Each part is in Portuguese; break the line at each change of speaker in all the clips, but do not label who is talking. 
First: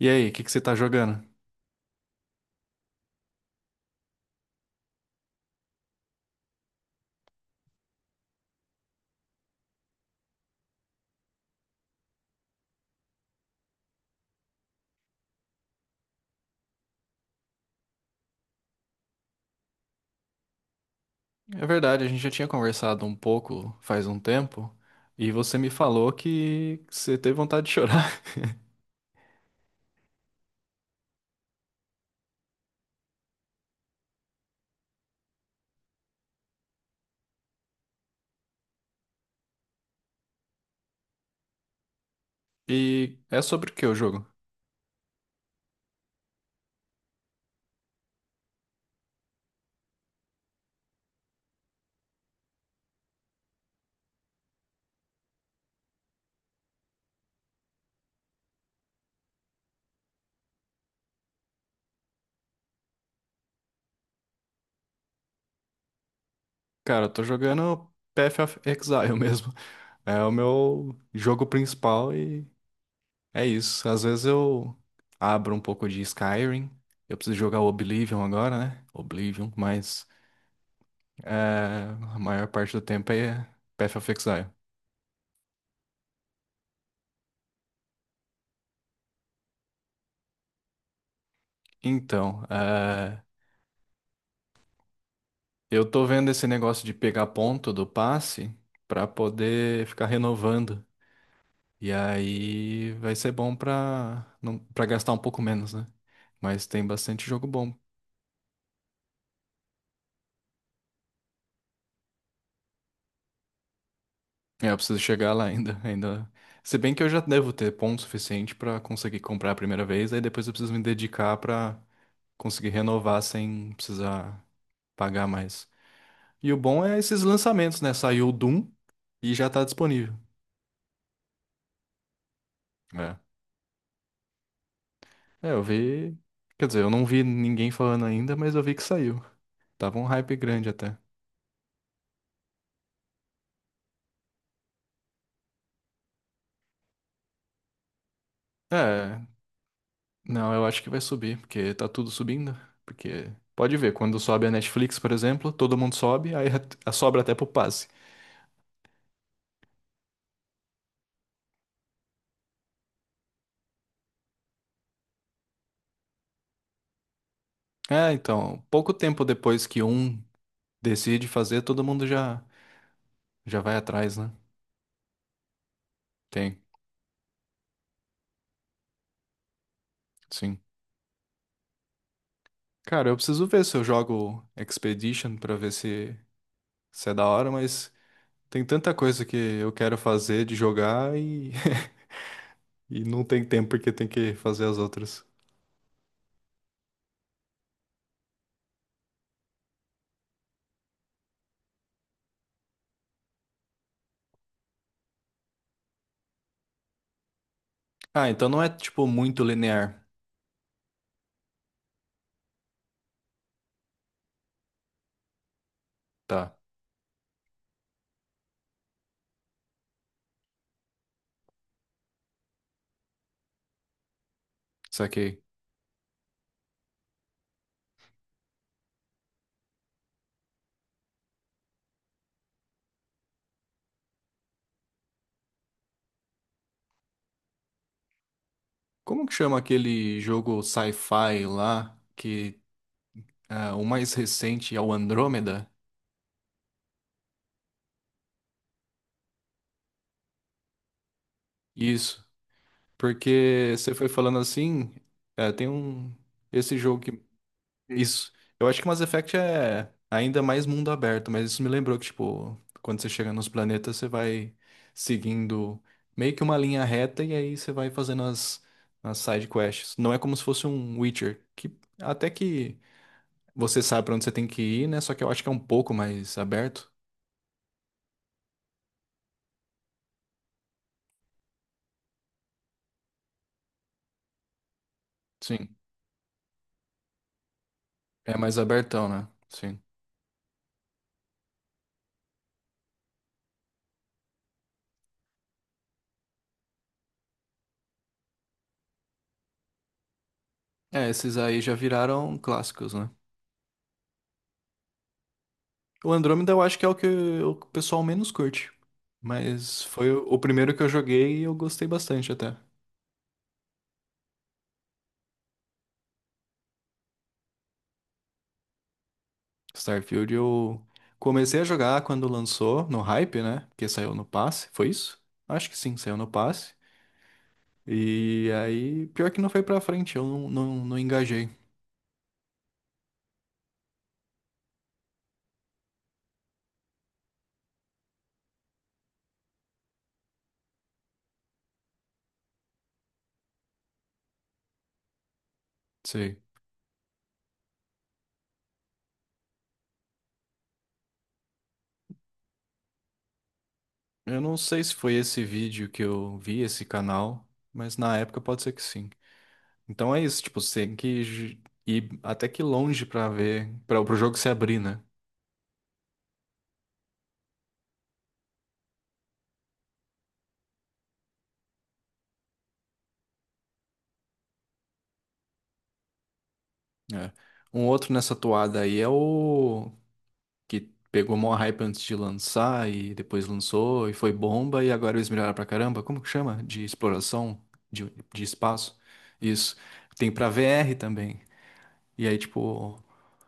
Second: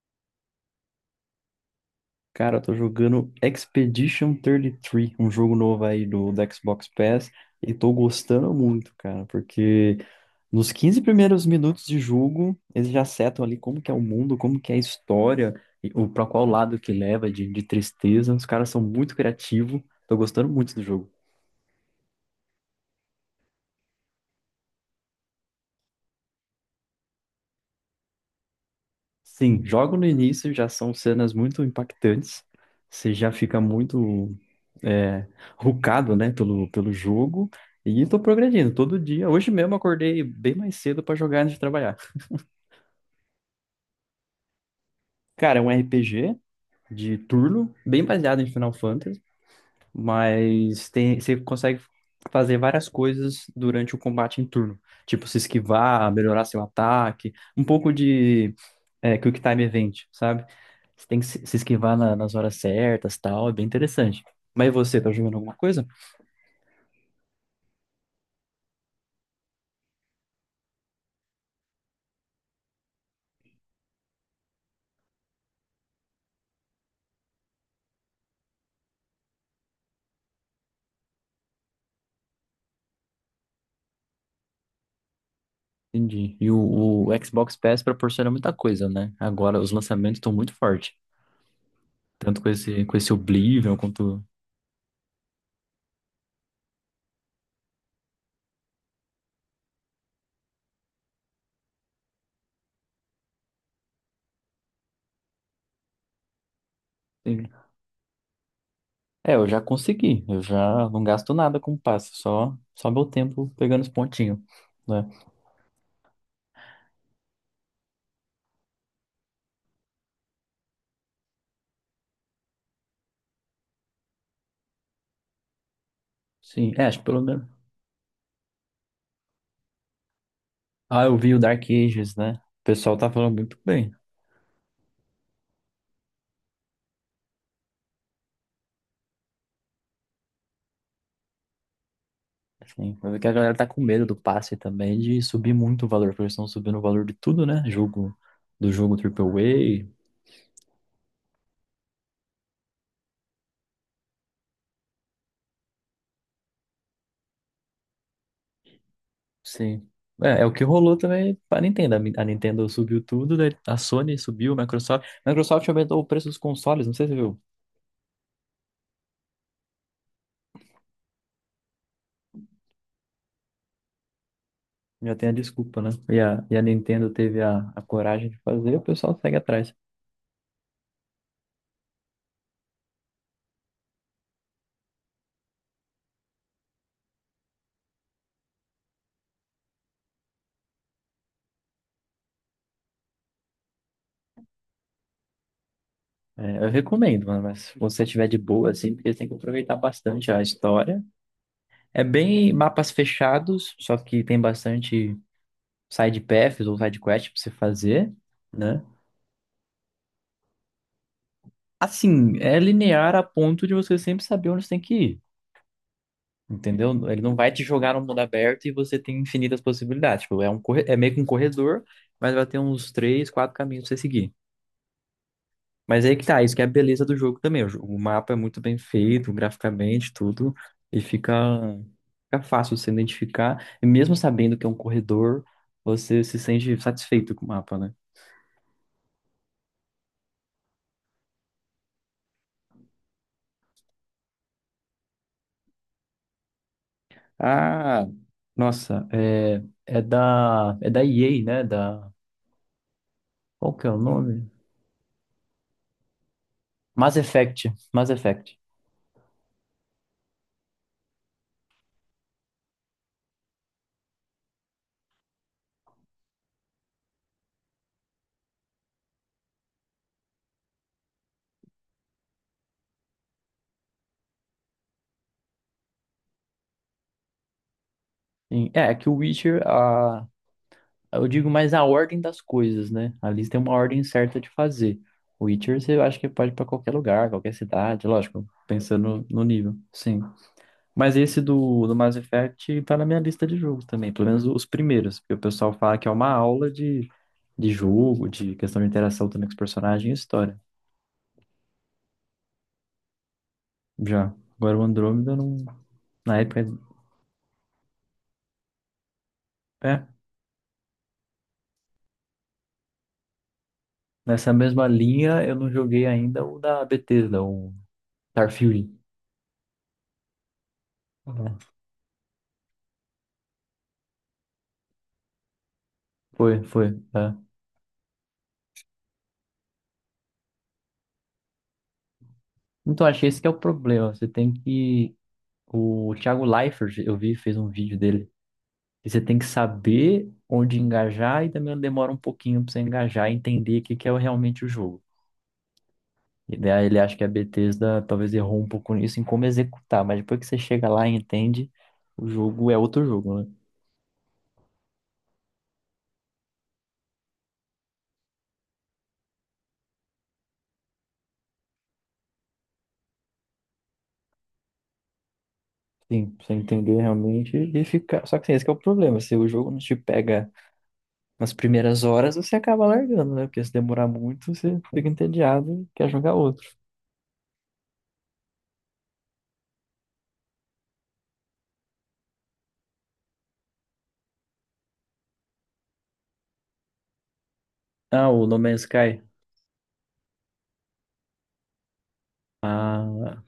E aí, o que que você tá jogando?
Cara, eu tô jogando Expedition 33, um jogo novo aí do Xbox Pass, e tô gostando muito, cara, porque nos 15 primeiros minutos de jogo, eles já setam ali como que é o mundo, como que é a história, e o para qual lado que leva de tristeza. Os caras são muito criativos, tô gostando muito do jogo.
É verdade, a gente já tinha conversado um pouco faz um tempo, e você me falou que você teve vontade de chorar.
Sim, logo no início já são cenas muito impactantes. Você já fica muito é, rucado, né, pelo jogo. E tô progredindo todo dia. Hoje mesmo acordei bem mais cedo para jogar antes de trabalhar.
E é sobre o que o jogo?
Cara, é um RPG de turno, bem baseado em Final Fantasy, mas tem, você consegue fazer várias coisas durante o combate em turno. Tipo, se esquivar, melhorar seu ataque, um pouco de Quick Time Event, sabe? Você tem que se esquivar nas horas certas, tal, é bem interessante. Mas e você, tá jogando alguma coisa?
Cara, eu tô jogando Path of Exile mesmo. É o meu jogo principal e é isso. Às vezes eu abro um pouco de Skyrim. Eu preciso jogar o Oblivion agora, né? Oblivion, mas é, a maior parte do tempo é Path of Exile.
Entendi. E o Xbox Pass proporciona muita coisa, né? Agora os lançamentos estão muito fortes. Tanto
Então,
com esse Oblivion quanto.
eu tô vendo esse negócio de pegar ponto do passe pra poder ficar renovando. E aí vai ser bom pra não para gastar um pouco menos, né? Mas tem bastante jogo
Sim.
bom.
É, eu já consegui. Eu já não gasto nada com o passe, só meu tempo pegando os pontinhos,
É, eu preciso
né?
chegar lá ainda, ainda. Se bem que eu já devo ter ponto suficiente pra conseguir comprar a primeira vez, aí depois eu preciso me dedicar pra conseguir renovar sem precisar pagar mais. E o
Sim,
bom
é,
é
acho que
esses
pelo menos.
lançamentos, né? Saiu o Doom e já tá disponível.
Ah, eu vi o Dark Ages, né? O pessoal tá
É.
falando muito bem.
É, eu vi. Quer dizer, eu não vi ninguém falando ainda, mas eu vi que saiu. Tava um hype grande até.
Sim, mas é que a galera tá com medo do passe também de subir muito o valor, porque eles estão subindo o valor de tudo, né? Jogo, do jogo
É,
triple A
não, eu acho que vai subir, porque tá tudo subindo. Porque pode ver, quando sobe a Netflix, por exemplo, todo mundo sobe, aí sobra até pro passe.
sim. É, é o que rolou também para a Nintendo. A Nintendo subiu tudo, daí a Sony subiu, a Microsoft. A Microsoft aumentou o preço dos consoles, não sei se você viu.
É, então, pouco tempo depois que um decide fazer, todo mundo já vai atrás, né?
Já tem a desculpa, né? E e
Tem,
a Nintendo teve a coragem de fazer, o pessoal segue atrás.
sim. Cara, eu preciso ver se eu jogo Expedition pra ver se é da hora, mas tem tanta coisa que eu quero fazer de jogar e e não tem tempo porque tem que fazer as outras.
É, eu recomendo, mano, mas se você tiver de boa, assim, porque tem que aproveitar bastante a história. É bem mapas fechados, só que tem bastante side paths ou side quest pra você fazer,
Ah, então não é
né?
tipo muito linear.
Assim, é linear a ponto de você sempre saber onde você tem que ir,
Tá,
entendeu? Ele não vai te jogar no mundo aberto e você tem infinitas possibilidades. Tipo, é meio que um corredor, mas vai ter uns três, quatro caminhos pra você seguir.
saquei.
Mas aí que tá, isso que é a beleza do jogo também. O mapa é muito bem feito, graficamente, tudo, e fica fácil você identificar. E mesmo sabendo que é um corredor, você se sente satisfeito com o mapa, né?
Como que chama aquele jogo sci-fi lá que, o mais recente é o Andrômeda?
Ah, nossa, é, é da EA, né? Da
Isso. Porque
qual que é
você
o
foi falando
nome?
assim, tem um esse jogo
Mass
que
Effect, Mass
isso.
Effect.
Eu acho que Mass Effect é ainda mais mundo aberto, mas isso me lembrou que, tipo, quando você chega nos planetas, você vai seguindo meio que uma linha reta e aí você vai fazendo as side quests. Não é como se fosse um Witcher, que até que você sabe pra onde você tem que ir, né? Só que eu acho que é um pouco mais aberto.
É, é que o Witcher, a, eu digo mais a ordem das coisas, né? Ali tem uma ordem certa de fazer. O
Sim.
Witcher, você acha que pode ir pra qualquer lugar, qualquer cidade,
É
lógico,
mais abertão,
pensando
né?
no nível,
Sim.
sim. Mas esse do Mass Effect tá na minha lista de jogos também, pelo menos os primeiros, porque o pessoal fala que é uma aula de jogo, de questão de interação também com os personagens e história.
É, esses aí já viraram clássicos, né?
Já. Agora o Andrômeda eu não.
O
Na
Andrômeda eu
época.
acho que é o que o pessoal menos curte. Mas foi
É.
o primeiro que eu joguei e eu gostei bastante até.
Nessa mesma linha eu não joguei ainda o da Bethesda, o Starfield.
Starfield eu
Uhum.
comecei a jogar quando lançou, no hype, né? Porque saiu no passe, foi isso? Acho que sim, saiu no
Foi,
passe.
foi. É.
E aí, pior que não foi pra frente, eu não engajei.
Então achei esse que é o problema. Você tem que. O Thiago Leifert, eu vi, fez um vídeo dele. E você tem que saber onde engajar e também demora um pouquinho pra você engajar e entender o que que é realmente o jogo.
Sei.
E daí ele acha que a Bethesda talvez errou um pouco nisso em como executar, mas depois que você chega lá e entende, o jogo é outro jogo, né?
Eu não sei se foi esse vídeo que eu vi, esse canal, mas na época pode ser que sim. Então é isso, tipo, você tem que ir até que longe pra ver, para o jogo se abrir, né?
Sim, pra você entender realmente e ficar. Só que assim, esse que é o problema. Se o jogo não te pega nas primeiras horas, você acaba largando, né? Porque se demorar muito, você fica entediado e quer jogar outro.
É. Um outro nessa toada aí é o que pegou maior hype antes de lançar e depois lançou e foi bomba e agora eles melhoraram pra caramba. Como que chama? De exploração
Ah,
de
o No Man's
espaço.
Sky.
Isso. Tem pra VR também. E aí, tipo,
Ah,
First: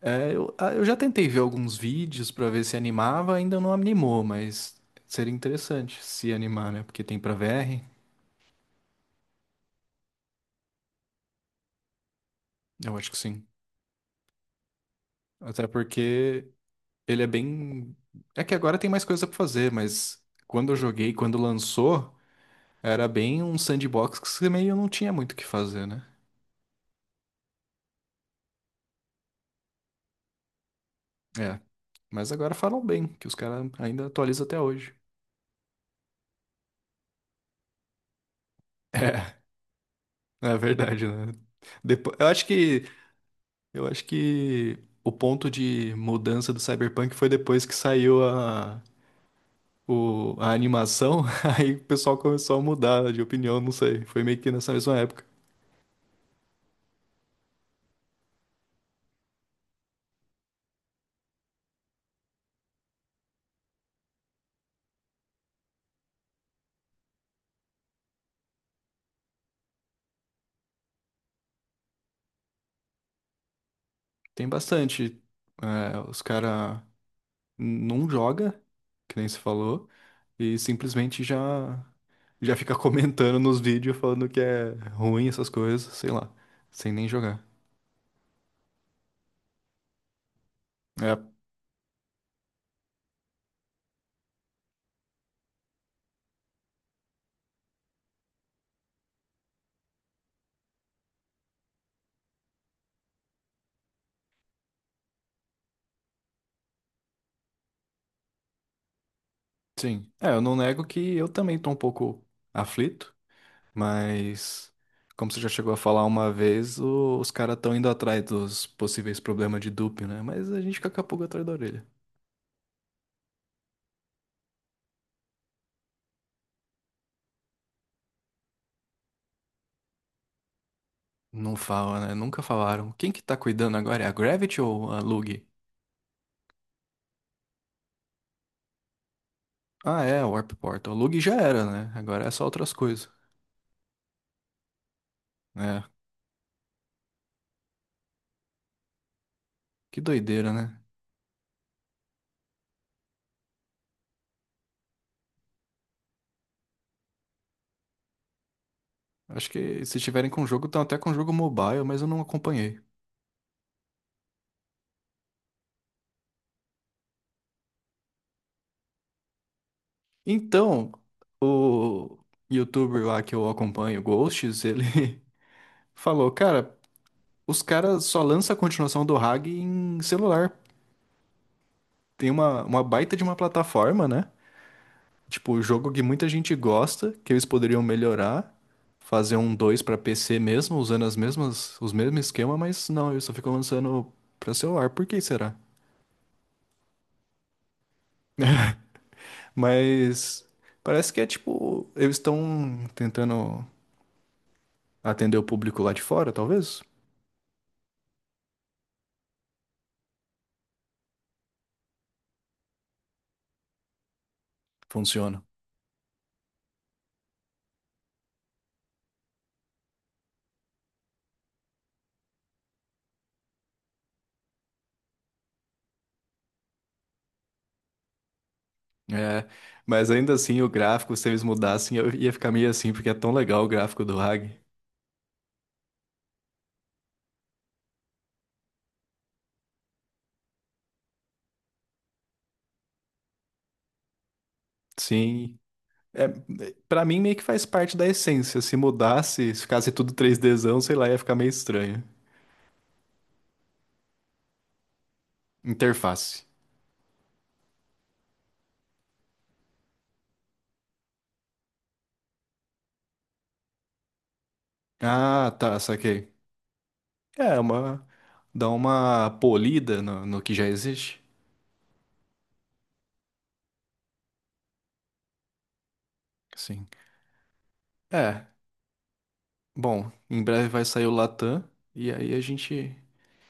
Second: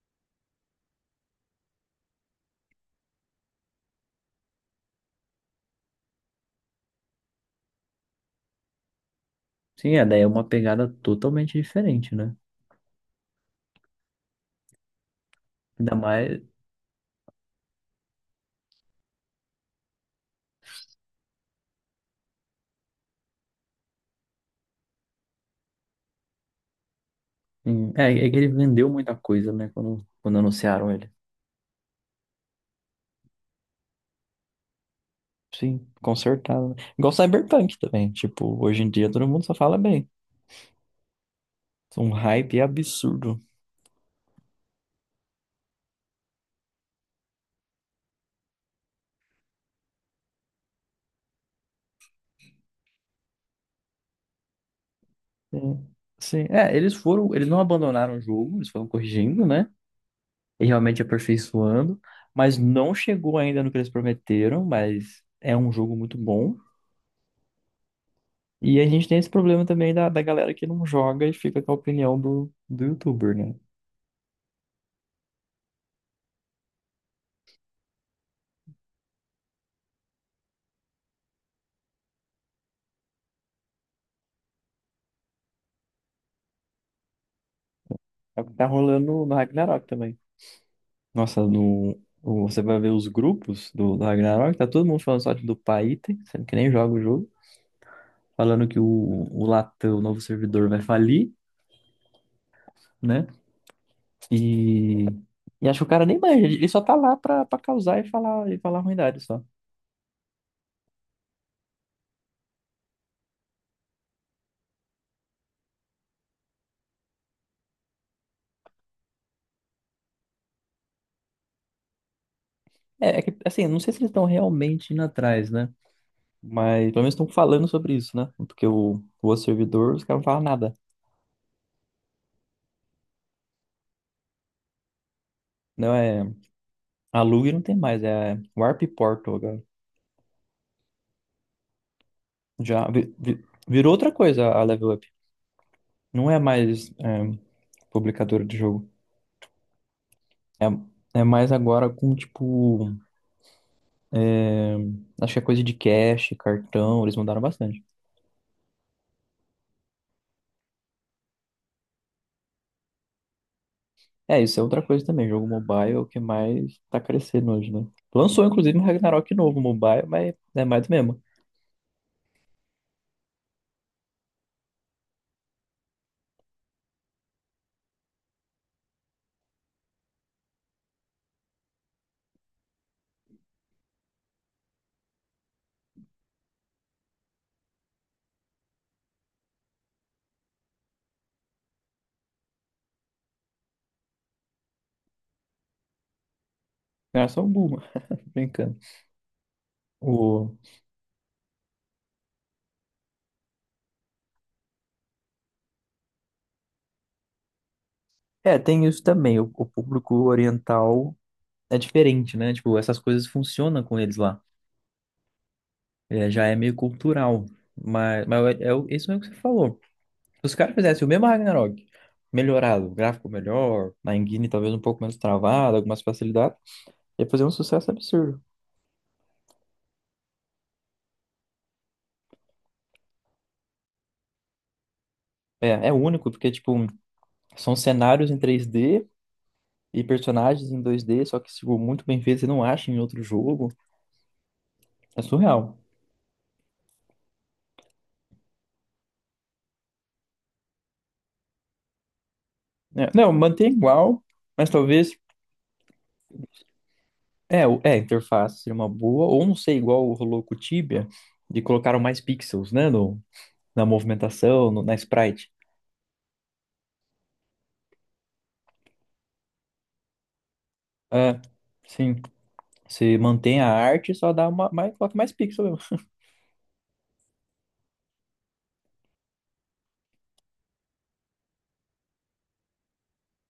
eu já tentei ver alguns vídeos pra ver se animava, ainda não animou, mas seria interessante se animar, né? Porque tem pra VR,
sim, é, daí é uma pegada totalmente diferente, né?
eu acho que sim. Até
Ainda mais.
porque ele é bem. É que agora tem mais coisa pra fazer, mas quando eu joguei, quando lançou, era bem um sandbox que você meio não tinha muito o que fazer, né?
É, é que ele vendeu muita coisa, né? Quando anunciaram ele.
É. Mas agora falam bem, que os caras ainda atualizam até hoje.
Sim, consertado, né? Igual Cyberpunk também. Tipo, hoje em dia todo mundo só fala bem.
É, é verdade, né?
Um
Depois,
hype absurdo.
eu acho que o ponto de mudança do Cyberpunk foi depois que saiu a animação, aí o pessoal começou a mudar de opinião, não sei. Foi meio que nessa mesma época.
Sim, sim. É, eles foram, eles não abandonaram o jogo, eles foram corrigindo, né? E realmente aperfeiçoando, mas não chegou ainda no que eles prometeram, mas é um jogo muito bom. E a gente tem esse problema também da galera que não joga e fica com a opinião do youtuber, né?
Tem bastante. É, os caras não joga, que nem se falou, e simplesmente já fica comentando nos vídeos falando que é ruim essas coisas, sei lá, sem nem jogar.
É o que tá rolando no Ragnarok também.
É,
Nossa, no, o- você vai ver os grupos do Ragnarok, tá todo mundo falando só do Paiten, sendo que nem joga o jogo, falando que o Latam, o novo servidor, vai falir, né? E, e acho que o cara nem manja, ele só tá lá pra causar e falar ruindade só.
sim. É, eu não nego que eu também tô um pouco aflito, mas como você já chegou a falar uma vez, os caras estão indo atrás dos possíveis problemas de dupe, né? Mas a gente fica com a pulga atrás da orelha.
É, é que, assim, eu não sei se eles estão realmente indo atrás, né? Mas pelo menos estão falando sobre isso, né? Porque o outro servidor, os caras não falam nada.
Não fala, né? Nunca falaram. Quem que tá cuidando agora? É a Gravity ou a Lug?
Não é. A Lug não tem mais, é Warp Portal agora.
Ah, é, Warp Portal. Lug já era, né? Agora é só outras coisas.
Virou outra coisa a Level Up.
É,
Não é mais é, publicadora de jogo.
que doideira, né?
É, é mais agora com, tipo. É, acho que é coisa de cache, cartão, eles mandaram bastante.
Acho que se tiverem com jogo, estão até com jogo mobile, mas eu não acompanhei.
É, isso é outra coisa também. Jogo mobile é o que mais tá crescendo hoje, né? Lançou, inclusive, um Ragnarok novo mobile, mas é mais do
Então,
mesmo.
o youtuber lá que eu acompanho, Ghosts, ele falou, cara, os caras só lançam a continuação do Hag em celular. Tem uma baita de uma plataforma, né? Tipo, o jogo que muita gente gosta, que eles poderiam melhorar, fazer um 2 pra PC mesmo, usando os mesmos esquema, mas não, eles só ficam lançando pra celular. Por que será?
É só um boom, brincando.
Mas
O...
parece que é tipo, eles estão tentando atender o público lá de fora, talvez?
É, tem isso também. O público oriental é diferente, né? Tipo, essas coisas funcionam com eles lá.
Funciona.
É, já é meio cultural. Mas isso é o que você falou. Se os caras fizessem o mesmo Ragnarok, melhorado, gráfico melhor, na engine talvez um pouco menos travado, algumas facilidades, ia fazer um sucesso absurdo.
É, mas ainda assim, o gráfico, se eles mudassem, eu ia ficar meio assim, porque é tão legal o gráfico do Hag.
É, é único, porque, tipo, são cenários em 3D e personagens em 2D, só que tipo, muito bem feito, você não acha em outro jogo. É
Sim,
surreal.
é, para mim, meio que faz parte da essência. Se mudasse, se ficasse tudo 3Dzão, sei lá, ia ficar meio estranho.
É, não, mantém igual, mas talvez.
Interface.
É, a interface seria uma boa, ou não sei, igual rolou com o Tibia, de colocaram mais pixels, né, na movimentação, no- na
Ah,
sprite.
tá, saquei. É, uma, dá uma polida no que já existe.
É, sim, você mantém a arte, só dá uma, mais, coloca mais pixel mesmo.
Sim. É, bom, em breve vai sair o Latam, e aí a gente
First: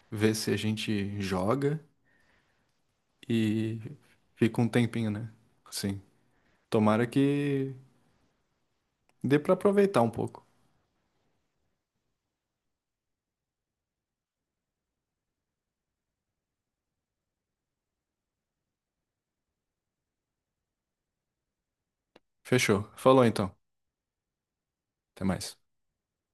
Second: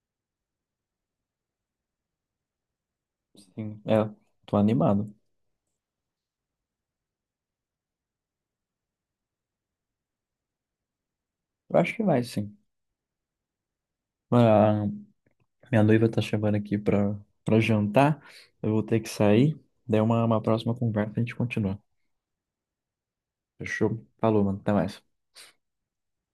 vê se a gente joga e
Sim, é, tô
fica um tempinho,
animado.
né? Sim. Tomara que dê pra aproveitar um pouco.
Eu acho que vai, sim. Ah, minha noiva tá chamando aqui pra jantar. Eu vou ter que sair. Daí uma próxima conversa a gente continua.
Fechou. Falou então.
Fechou? Falou, mano. Até mais.
Até mais.